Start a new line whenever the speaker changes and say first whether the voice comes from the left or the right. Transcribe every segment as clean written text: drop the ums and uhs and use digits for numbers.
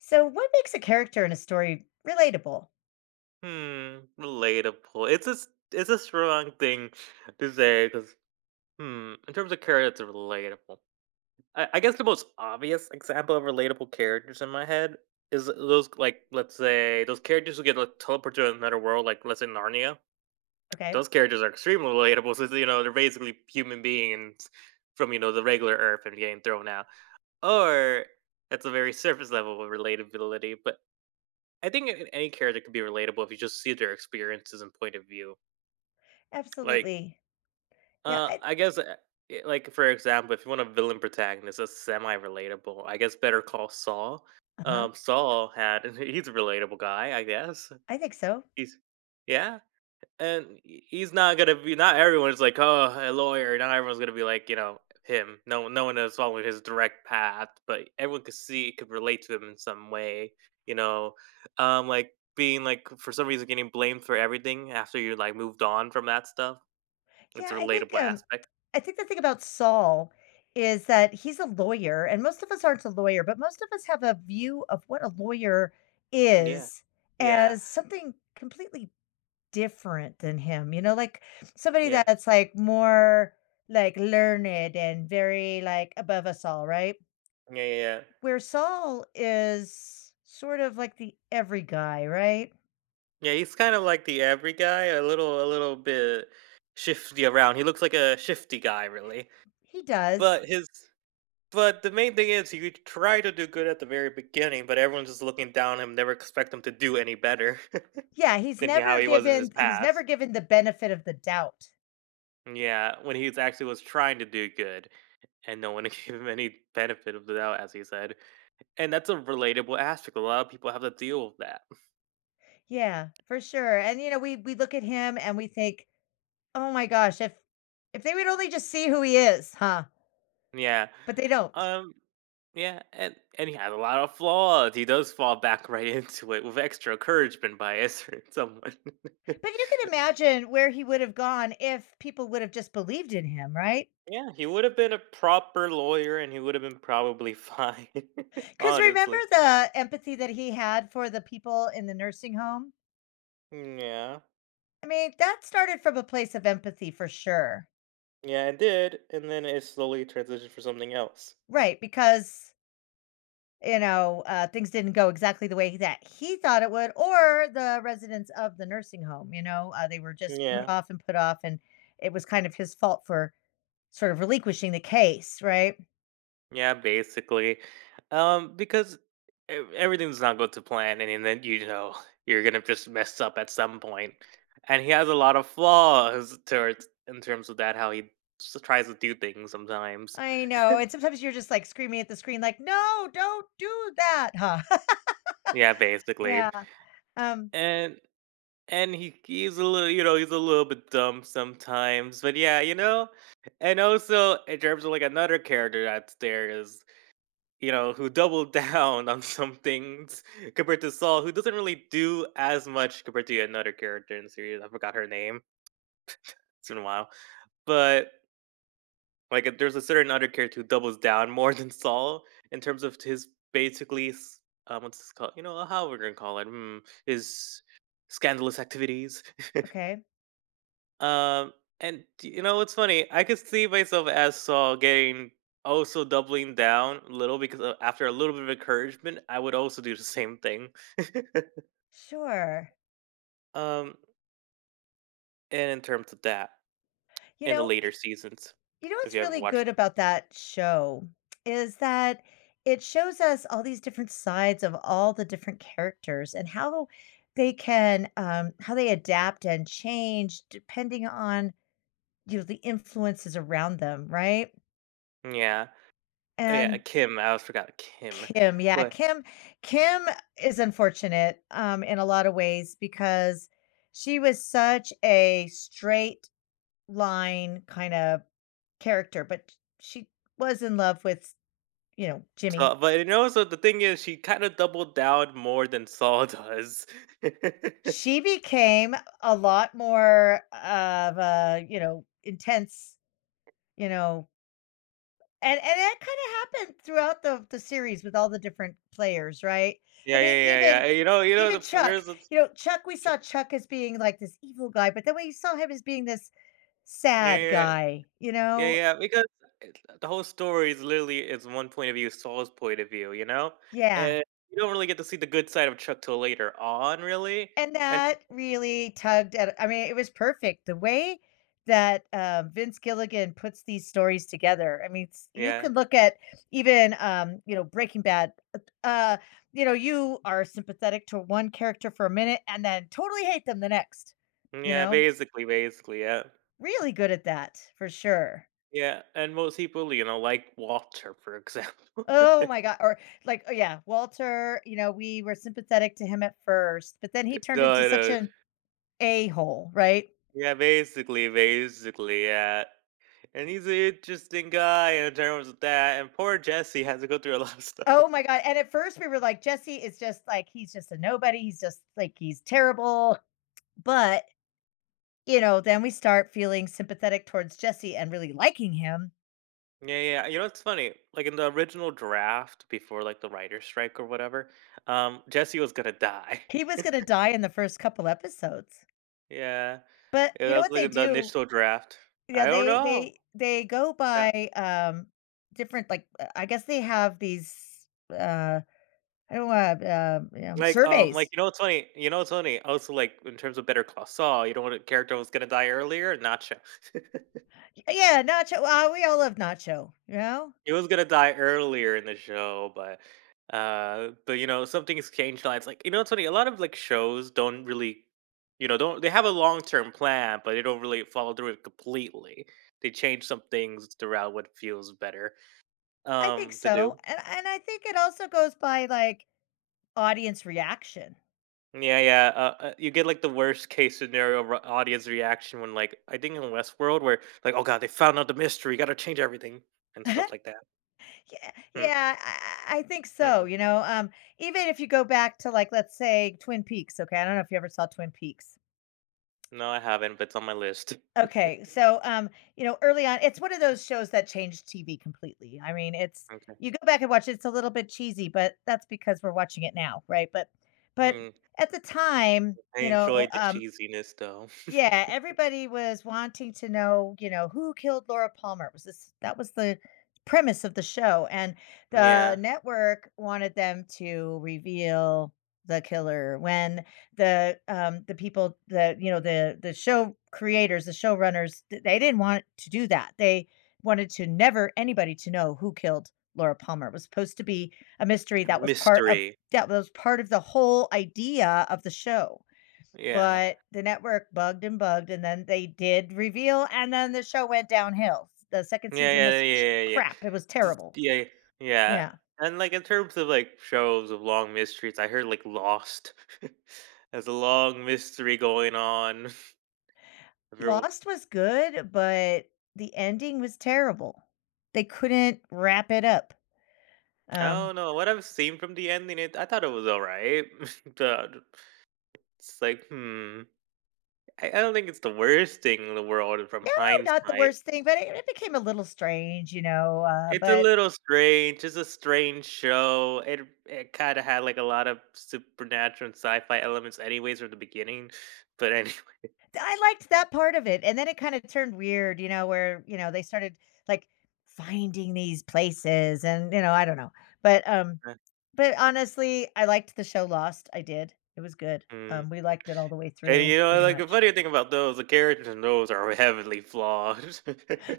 left: So, what makes a character in a story relatable?
right: Hmm, relatable. It's a strong thing to say because, in terms of characters, it's relatable. I guess the most obvious example of relatable characters in my head is those, like, let's say, those characters who get, like, teleported to another world, like, let's say, Narnia.
left: Okay,
right: Those characters are extremely relatable since, you know, they're basically human beings from, you know, the regular Earth and getting thrown out. Or, that's a very surface level of relatability, but I think any character could be relatable if you just see their experiences and point of view. Like,
left: absolutely. Yeah, I
right: I guess, like, for example, if you want a villain protagonist that's semi-relatable, I guess Better Call Saul.
left: uh-huh.
right: Saul had he's a relatable guy, I guess.
left: I think so.
right: He's, yeah, and he's not gonna be. Not everyone's like, oh, a lawyer. Not everyone's gonna be like, you know, him. No, no one is following his direct path, but everyone could see, could relate to him in some way. You know, like being like for some reason getting blamed for everything after you like moved on from that stuff, it's
left: Yeah,
right: a
left: I think
right: relatable
left: um,
right: aspect.
left: I think the thing about Saul is that he's a lawyer, and most of us aren't a lawyer, but most of us have a view of what a lawyer
right: Yeah.
left: is
right: Yeah.
left: as something completely different than him. You know, like somebody
right: Yeah.
left: that's like more like learned and very like above us all, right?
right: Yeah, yeah, yeah.
left: Where Saul is sort of like the every guy, right?
right: Yeah, he's kind of like the every guy, a little bit shifty around. He looks like a shifty guy really.
left: He does.
right: But his, but the main thing is he tried to do good at the very beginning, but everyone's just looking down on him, never expect him to do any better
left: Yeah, he's
right: than he, how
left: never
right: he was in his
left: given he's
right: past.
left: never given the benefit of the doubt.
right: Yeah, when he was actually was trying to do good and no one gave him any benefit of the doubt, as he said. And that's a relatable aspect. A lot of people have to deal with that.
left: Yeah, for sure. And you know, we look at him and we think, "Oh my gosh, if they would only just see who he is, huh?"
right: Yeah.
left: But they don't.
right: Um Yeah, and he has a lot of flaws. He does fall back right into it with extra encouragement by Ezra and someone.
left: But you can imagine where he would have gone if people would have just believed in him, right?
right: Yeah, he would have been a proper lawyer and he would have been probably fine.
left: Cuz remember
right: Honestly.
left: the empathy that he had for the people in the nursing home?
right: Yeah.
left: I mean, that started from a place of empathy for sure.
right: Yeah, it did. And then it slowly transitioned for something else.
left: Right, because, things didn't go exactly the way that he thought it would, or the residents of the nursing home, they were just
right: Yeah.
left: put off, and it was kind of his fault for sort of relinquishing the case, right?
right: Yeah, basically. Because everything's not going to plan, and then, you know, you're gonna just mess up at some point. And he has a lot of flaws towards, in terms of that, how he tries to do things sometimes.
left: I know, and sometimes you're just, like, screaming at the screen like, "No, don't do that!" Huh.
right: Yeah, basically.
left: Yeah, um,
right: And he's a little, you know, he's a little bit dumb sometimes, but yeah, you know. And also in terms of, like, another character that's there is, you know, who doubled down on some things compared to Saul, who doesn't really do as much compared to another character in the series. I forgot her name. It's been a while. But like, if there's a certain other character who doubles down more than Saul in terms of his basically what's this called? You know, how we're gonna call it. Hmm, his scandalous activities.
left: okay,
right: Um, and d You know what's funny? I could see myself as Saul getting also doubling down a little because, after a little bit of encouragement, I would also do the same thing.
left: sure.
right: um, and in terms of that,
left: You
right: in the
left: know
right: later seasons,
left: You know
right: if
left: what's
right: you ever
left: really
right: watched,
left: good about that show is that it shows us all these different sides of all the different characters and how they can how they adapt and change depending on the influences around them, right?
right: yeah, yeah,
left: And
right: Kim. I always forgot Kim,
left: Kim, yeah,
right: but
left: Kim is unfortunate, in a lot of ways because she was such a straight line kind of character, but she was in love with, Jimmy.
right: so, but you know, so the thing is, she kind of doubled down more than Saul does. Yeah,
left: She became a lot more of a, intense, you know, and that kind of happened throughout the series with all the different players, right? I
right: yeah,
left: mean,
right: yeah,
left: even
right: yeah. You know,
left: even Chuck,
right: there's a,
left: you know, Chuck, we saw Chuck as being like this evil guy, but then we saw him as being this
right: yeah,
left: sad
right: yeah.
left: guy, you
right: Yeah,
left: know?
right: yeah, because it, the whole story is literally is one point of view, Saul's point of view, you know?
left: Yeah.
right: And you don't really get to see the good side of Chuck till later on, really.
left: And
right: And
left: that really tugged at, I mean, it was perfect. The way that, Vince Gilligan puts these stories together. I mean, s you
right: yeah.
left: can look at even, Breaking Bad. You are sympathetic to one character for a minute and then totally hate them the next, you
right: Yeah,
left: know?
right: basically, basically, yeah.
left: Really good at that, for sure.
right: Yeah, and most people, you know, like Walter, for example.
left: Oh my god, or like, oh yeah, Walter, we were sympathetic to him at first, but then he turned into
right: No,
left: such
right: no.
left: an a-hole, right?
right: Yeah, basically, basically, yeah. And he's an interesting guy in terms of that. And poor Jesse has to go through a lot of stuff.
left: Oh my god, and at first we were like, "Jesse is just like he's just a nobody, he's just like he's terrible." But, then we start feeling sympathetic towards Jesse and really liking him.
right: Yeah, yeah. You know, it's funny. Like in the original draft before like the writer's strike or whatever, Jesse was gonna die.
left: He was
right: Yeah.
left: gonna die in the first couple episodes. But
right: Yeah,
left: you
right: that
left: know
right: was
left: what
right: like
left: they
right: in the
left: do?
right: initial draft.
left: Yeah,
right: I don't
left: they
right: know.
left: they they go
right: Yeah.
left: by, different, like, I guess they have these, uh, I don't wanna,
right: Like, like,
left: surveys.
right: you know, it's funny. You know, it's funny. Also, like in terms of Better Call Saul, you know what a character was gonna die earlier? Nacho.
left: Yeah, Nacho, we all love Nacho, you know?
right: He was gonna die earlier in the show, but but you know, some things change lives. Like, you know, it's funny, a lot of like shows don't really, you know, don't they have a long term plan, but they don't really follow through it completely. They change some things throughout what feels better
left: I think
right: to
left: so,
right: do.
left: and I think it also goes by, like, audience reaction.
right: Yeah, yeah. You get like the worst case scenario audience reaction when, like, I think in Westworld, where like, oh god, they found out the mystery, gotta change everything and stuff like that.
left: Yeah,
right: Mm,
left: yeah, I think
right: mm, mm,
left: so,
right: mm.
left: even if you go back to, like, let's say, Twin Peaks, okay? I don't know if you ever saw Twin Peaks.
right: No, I haven't, but it's on my list.
left: Okay, so, early on, it's one of those shows that changed TV completely. I mean, it's
right: Okay.
left: you go back and watch it, it's a little bit cheesy, but that's because we're watching it now, right? But
right: Hmm.
left: at the time,
right: I enjoyed the cheesiness though.
left: Yeah, everybody was wanting to know, who killed Laura Palmer? It was this, that was the premise of the show, and the
right: Yeah,
left: network wanted them to reveal the killer, when the people, the show creators, the showrunners, they didn't want to do that. They wanted to never anybody to know who killed Laura Palmer. It was supposed to be a mystery that was part of,
right: mystery.
left: the whole idea of the show.
right: Yeah.
left: But the network bugged and bugged, and then they did reveal, and then the show went downhill. The 2nd
right: Yeah,
left: season
right: yeah,
left: was sh
right: yeah, yeah, yeah.
left: crap, it was
right: Just,
left: terrible.
right: yeah, yeah.
left: Yeah.
right: And like in terms of like shows of long mysteries, I heard like Lost. There's a long mystery going on. Everyone,
left: Lost was good, but the ending was terrible. They couldn't wrap it up.
right: I
left: Um,
right: don't know what I've seen from the ending. It, I thought it was all right. The- it's like, hmm. I don't think it's the worst thing in the world from
left: oh, not the
right: hindsight.
left: worst thing, but it became a little strange,
right: It's a
left: but
right: little strange. It's a strange show. It kind of had like a lot of supernatural and sci-fi elements, anyways, from the beginning. But anyway,
left: I liked that part of it, and then it kinda turned weird, where, they started, like, finding these places, and, I don't know. But, um, But honestly, I liked the show Lost, I did. It was good.
right: mm.
left: We liked it all the way
right: And
left: through
right: you know,
left: pretty
right: like the
left: much.
right: funny thing about those, the characters in those are heavily flawed.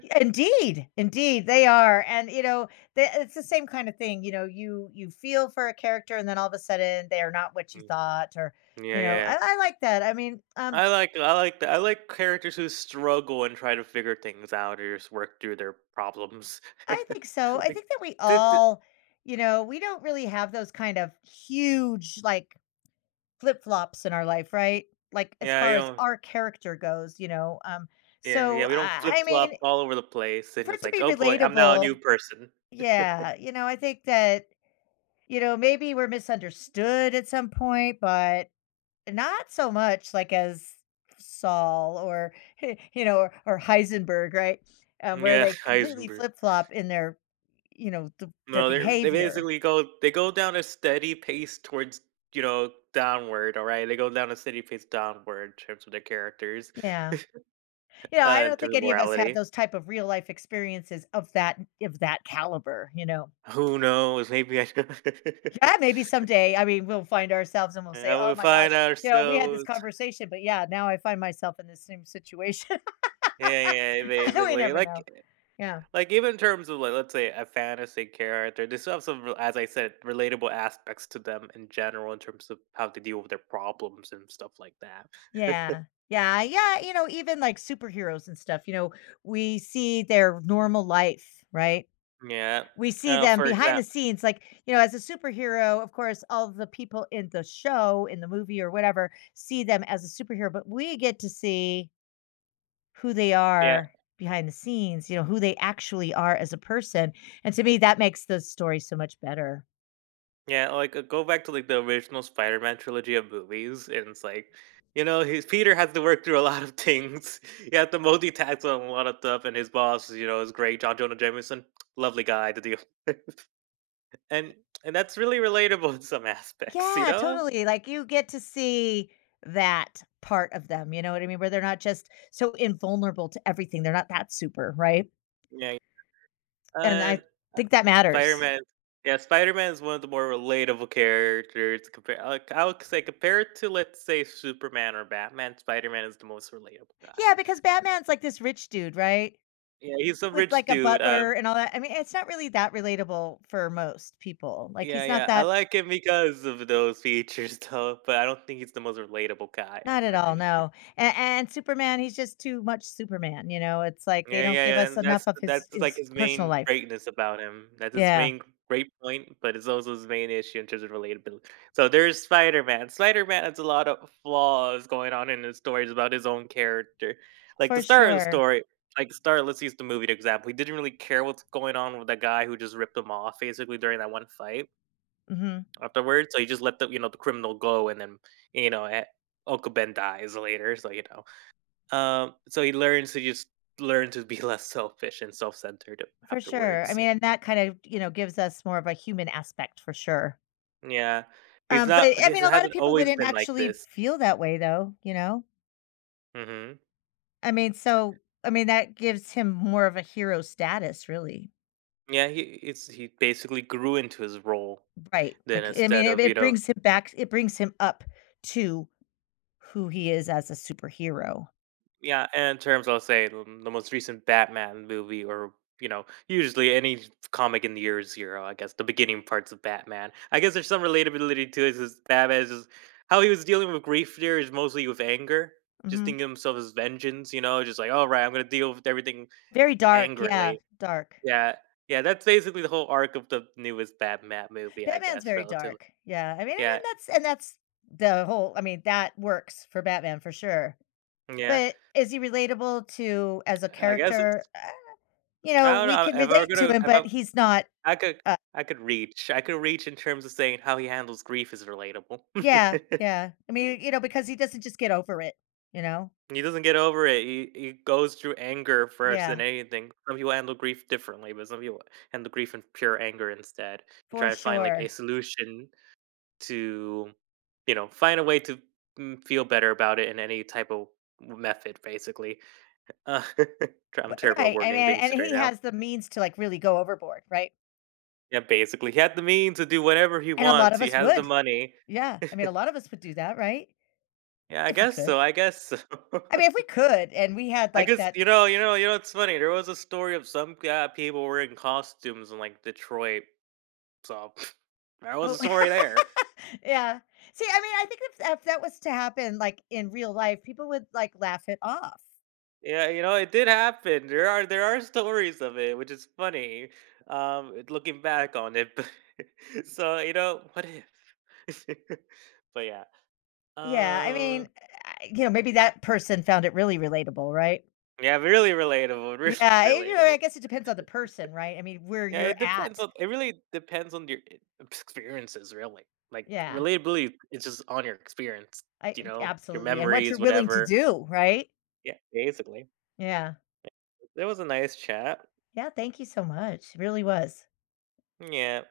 left: Yeah, indeed, indeed, they are, and, you know, the it's the same kind of thing, you feel for a character and then all of a sudden they are not what you
right: Mm.
left: thought, or,
right: Yeah, yeah.
left: I like that. I mean,
right: I like the, I like characters who struggle and try to figure things out or just work through their problems.
left: I think so. I
right: Like,
left: think that we
right: did the-
left: all, you know, we don't really have those kind of huge, like, flip-flops in our life, right? Like, as
right: yeah, you
left: far as
right: don't.
left: our character goes,
right: Yeah,
left: so
right: yeah, we don't
left: I
right: flip
left: I
right: flop
left: mean,
right: all over the place and
left: for it
right: it's
left: to
right: like,
left: be
right: oh boy, I'm now a new
left: relatable,
right: person.
left: yeah, I think that, maybe we're misunderstood at some point, but not so much like as Saul, or, or Heisenberg, right? Where
right: Yeah,
left: they completely
right: Heisenberg.
left: flip flop in their
right: No, they
left: behavior.
right: basically go, they go down a steady pace towards, you know, downward. All right, they go down a steady pace downward in terms of their characters,
left: Yeah. You know, I
right: in
left: don't think
right: terms of
left: any of us have
right: morality.
left: those type of real life experiences of that caliber.
right: Who knows? Maybe I.
left: Yeah, maybe someday. I mean, we'll find ourselves and we'll say,
right: And
left: "Oh
right: we
left: my gosh,
right: find
left: we had this
right: ourselves,
left: conversation, but yeah, now I find myself in the same situation."
right: yeah, yeah,
left: We
right: basically,
left: never know. Yeah.
right: like even in terms of like, let's say a fantasy character, they still have some, as I said, relatable aspects to them in general in terms of how to deal with their problems and stuff like that.
left: Yeah. Yeah, yeah, even like superheroes and stuff, we see their normal life, right?
right: Yeah,
left: We see them
right: for
left: behind the
right: example.
left: scenes, like, as a superhero. Of course, all the people in the show, in the movie or whatever, see them as a superhero, but we get to see who they
right: Yeah,
left: are behind the scenes, who they actually are as a person, and to me, that makes the story so much better.
right: yeah, like, go back to like the original Spider-Man trilogy of movies, and it's like, you know, his Peter has to work through a lot of things. He had to multitask on a lot of stuff, and his boss, you know, is great, John Jonah Jameson, lovely guy to deal with, and and that's really relatable in some aspects, you
left: Yeah,
right: know.
left: totally, like, you get to see that part of them, you know what I mean? Where they're not just so invulnerable to everything, they're not that super, right?
right: Yeah,
left: And
right: and
left: I
right: uh,
left: think that matters.
right: Spider-Man, yeah, Spider-Man is one of the more relatable characters. Compare, I would say compared to, let's say, Superman or Batman, Spider-Man is the most relatable
left: Yeah,
right: guy.
left: because Batman's like this rich dude, right?
right: Yeah, he's a
left: With
right: rich
left: like a
right: dude,
left: butler and all that. I mean, it's not really that relatable for most people. Like
right: yeah,
left: he's
right: yeah, I like him because of those features though, but I don't think he's the most relatable guy
left: not at
right: ever.
left: all. No. And Superman, he's just too much Superman, you know. It's like they
right: Yeah,
left: don't
right: yeah,
left: give
right: yeah,
left: us
right: and
left: enough of his
right: that's like
left: his
right: his
left: personal
right: main
left: life.
right: greatness about him. That's his
left: Yeah,
right: main great point, but it's also his main issue in terms of relatability. So there's Spider-Man. Spider-Man has a lot of flaws going on in his stories about his own character. Like
left: for
right: the star of the
left: sure.
right: story, like the star, let's use the movie to example. He didn't really care what's going on with the guy who just ripped him off basically during that one fight
left: Hmm.
right: afterwards. So he just let the, you know, the criminal go, and then, you know, Uncle Ben dies later. So, you know, so he learns to just learn to be less selfish and self centered
left: For sure. I
right: afterwards.
left: mean,
right: And
left: and that kind of, gives us more of a human aspect for sure.
right: yeah, he's
left: But
right: not.
left: I
right: He
left: mean, a lot of
right: hasn't
left: people
right: always
left: wouldn't
right: been like
left: actually
right: this.
left: feel that way though, you know?
right: Hmm.
left: I mean, that gives him more of a hero status, really.
right: Yeah, he it's, he basically grew into his role.
left: Right,
right: Then
left: like, I mean,
right: instead
left: it
right: of, you
left: it
right: know,
left: brings him back it brings him up to who he is as a superhero.
right: yeah, and in terms, I'll say the most recent Batman movie, or, you know, usually any comic in the year zero. I guess the beginning parts of Batman. I guess there's some relatability to it. Is Batman is how he was dealing with grief there is mostly with anger, just
left: Mhm.
right: thinking of himself as vengeance. You know, just like, all right, I'm gonna deal with everything
left: Very dark, yeah,
right: angrily.
left: dark.
right: Yeah, yeah, that's basically the whole arc of the newest Batman movie, I
left: Batman's
right: guess.
left: very
right: Relatively,
left: dark, yeah, I mean,
right: yeah,
left: and that's the whole I mean, that works for Batman for sure.
right: yeah.
left: But is he relatable to as a
right: I guess
left: character?
right: it's. I don't
left: We can
right: know. If I were
left: relate to
right: gonna,
left: him,
right: if I,
left: but he's not,
right: I could
left: uh
right: I could reach. I could reach in terms of saying how he handles grief is relatable.
left: yeah, yeah. I mean, because he doesn't just get over it, you know?
right: He doesn't get over it. He goes through anger first than
left: Yeah,
right: anything. Some people handle grief differently, but some people handle grief in pure anger instead and
left: for
right: try to find like a
left: sure.
right: solution to, you know, find a way to, mm, feel better about it in any type of method, basically. Uh, I'm
left: W
right: terrible at
left: Right, I
right: wording
left: mean,
right: things
left: and
right: right
left: he
right: now.
left: has the means to, like, really go overboard, right?
right: Yeah, basically, he had the means to do whatever he
left: And a lot
right: wants.
left: of
right: He
left: us
right: has the
left: would.
right: money.
left: Yeah, I mean, a lot of us would do that, right?
right: Yeah, I
left: If we
right: guess
left: could.
right: so, I guess so.
left: I mean, if we could and we had,
right: I
left: like,
right: guess
left: that.
right: you know, you know, you know, it's funny, there was a story of some guy people wearing costumes in, like, Detroit, so there was
left: Oh,
right: a story there.
left: yeah. See, I mean, I think if that was to happen, like, in real life, people would, like, laugh it off.
right: Yeah, you know, it did happen, there are, there are stories of it, which is funny, it looking back on it, but so, you know, what if? But yeah,
left: Yeah, I mean,
right: um,
left: maybe that person found it really relatable, right?
right: yeah, really relatable,
left: Yeah,
right: really
left: I
right: relatable.
left: guess it depends on the person, right? I mean, where
right: Yeah,
left: you're
right: it depends
left: at.
right: on, it really depends on your experiences, really. Like
left: Yeah,
right: relatability, it's just on your experience,
left: I
right: you know, your
left: absolutely, and what you're
right: memories,
left: willing to
right: whatever.
left: do, right?
right: Yeah, basically.
left: Yeah.
right: It was a nice chat.
left: Yeah, thank you so much. It really was.
right: Yeah.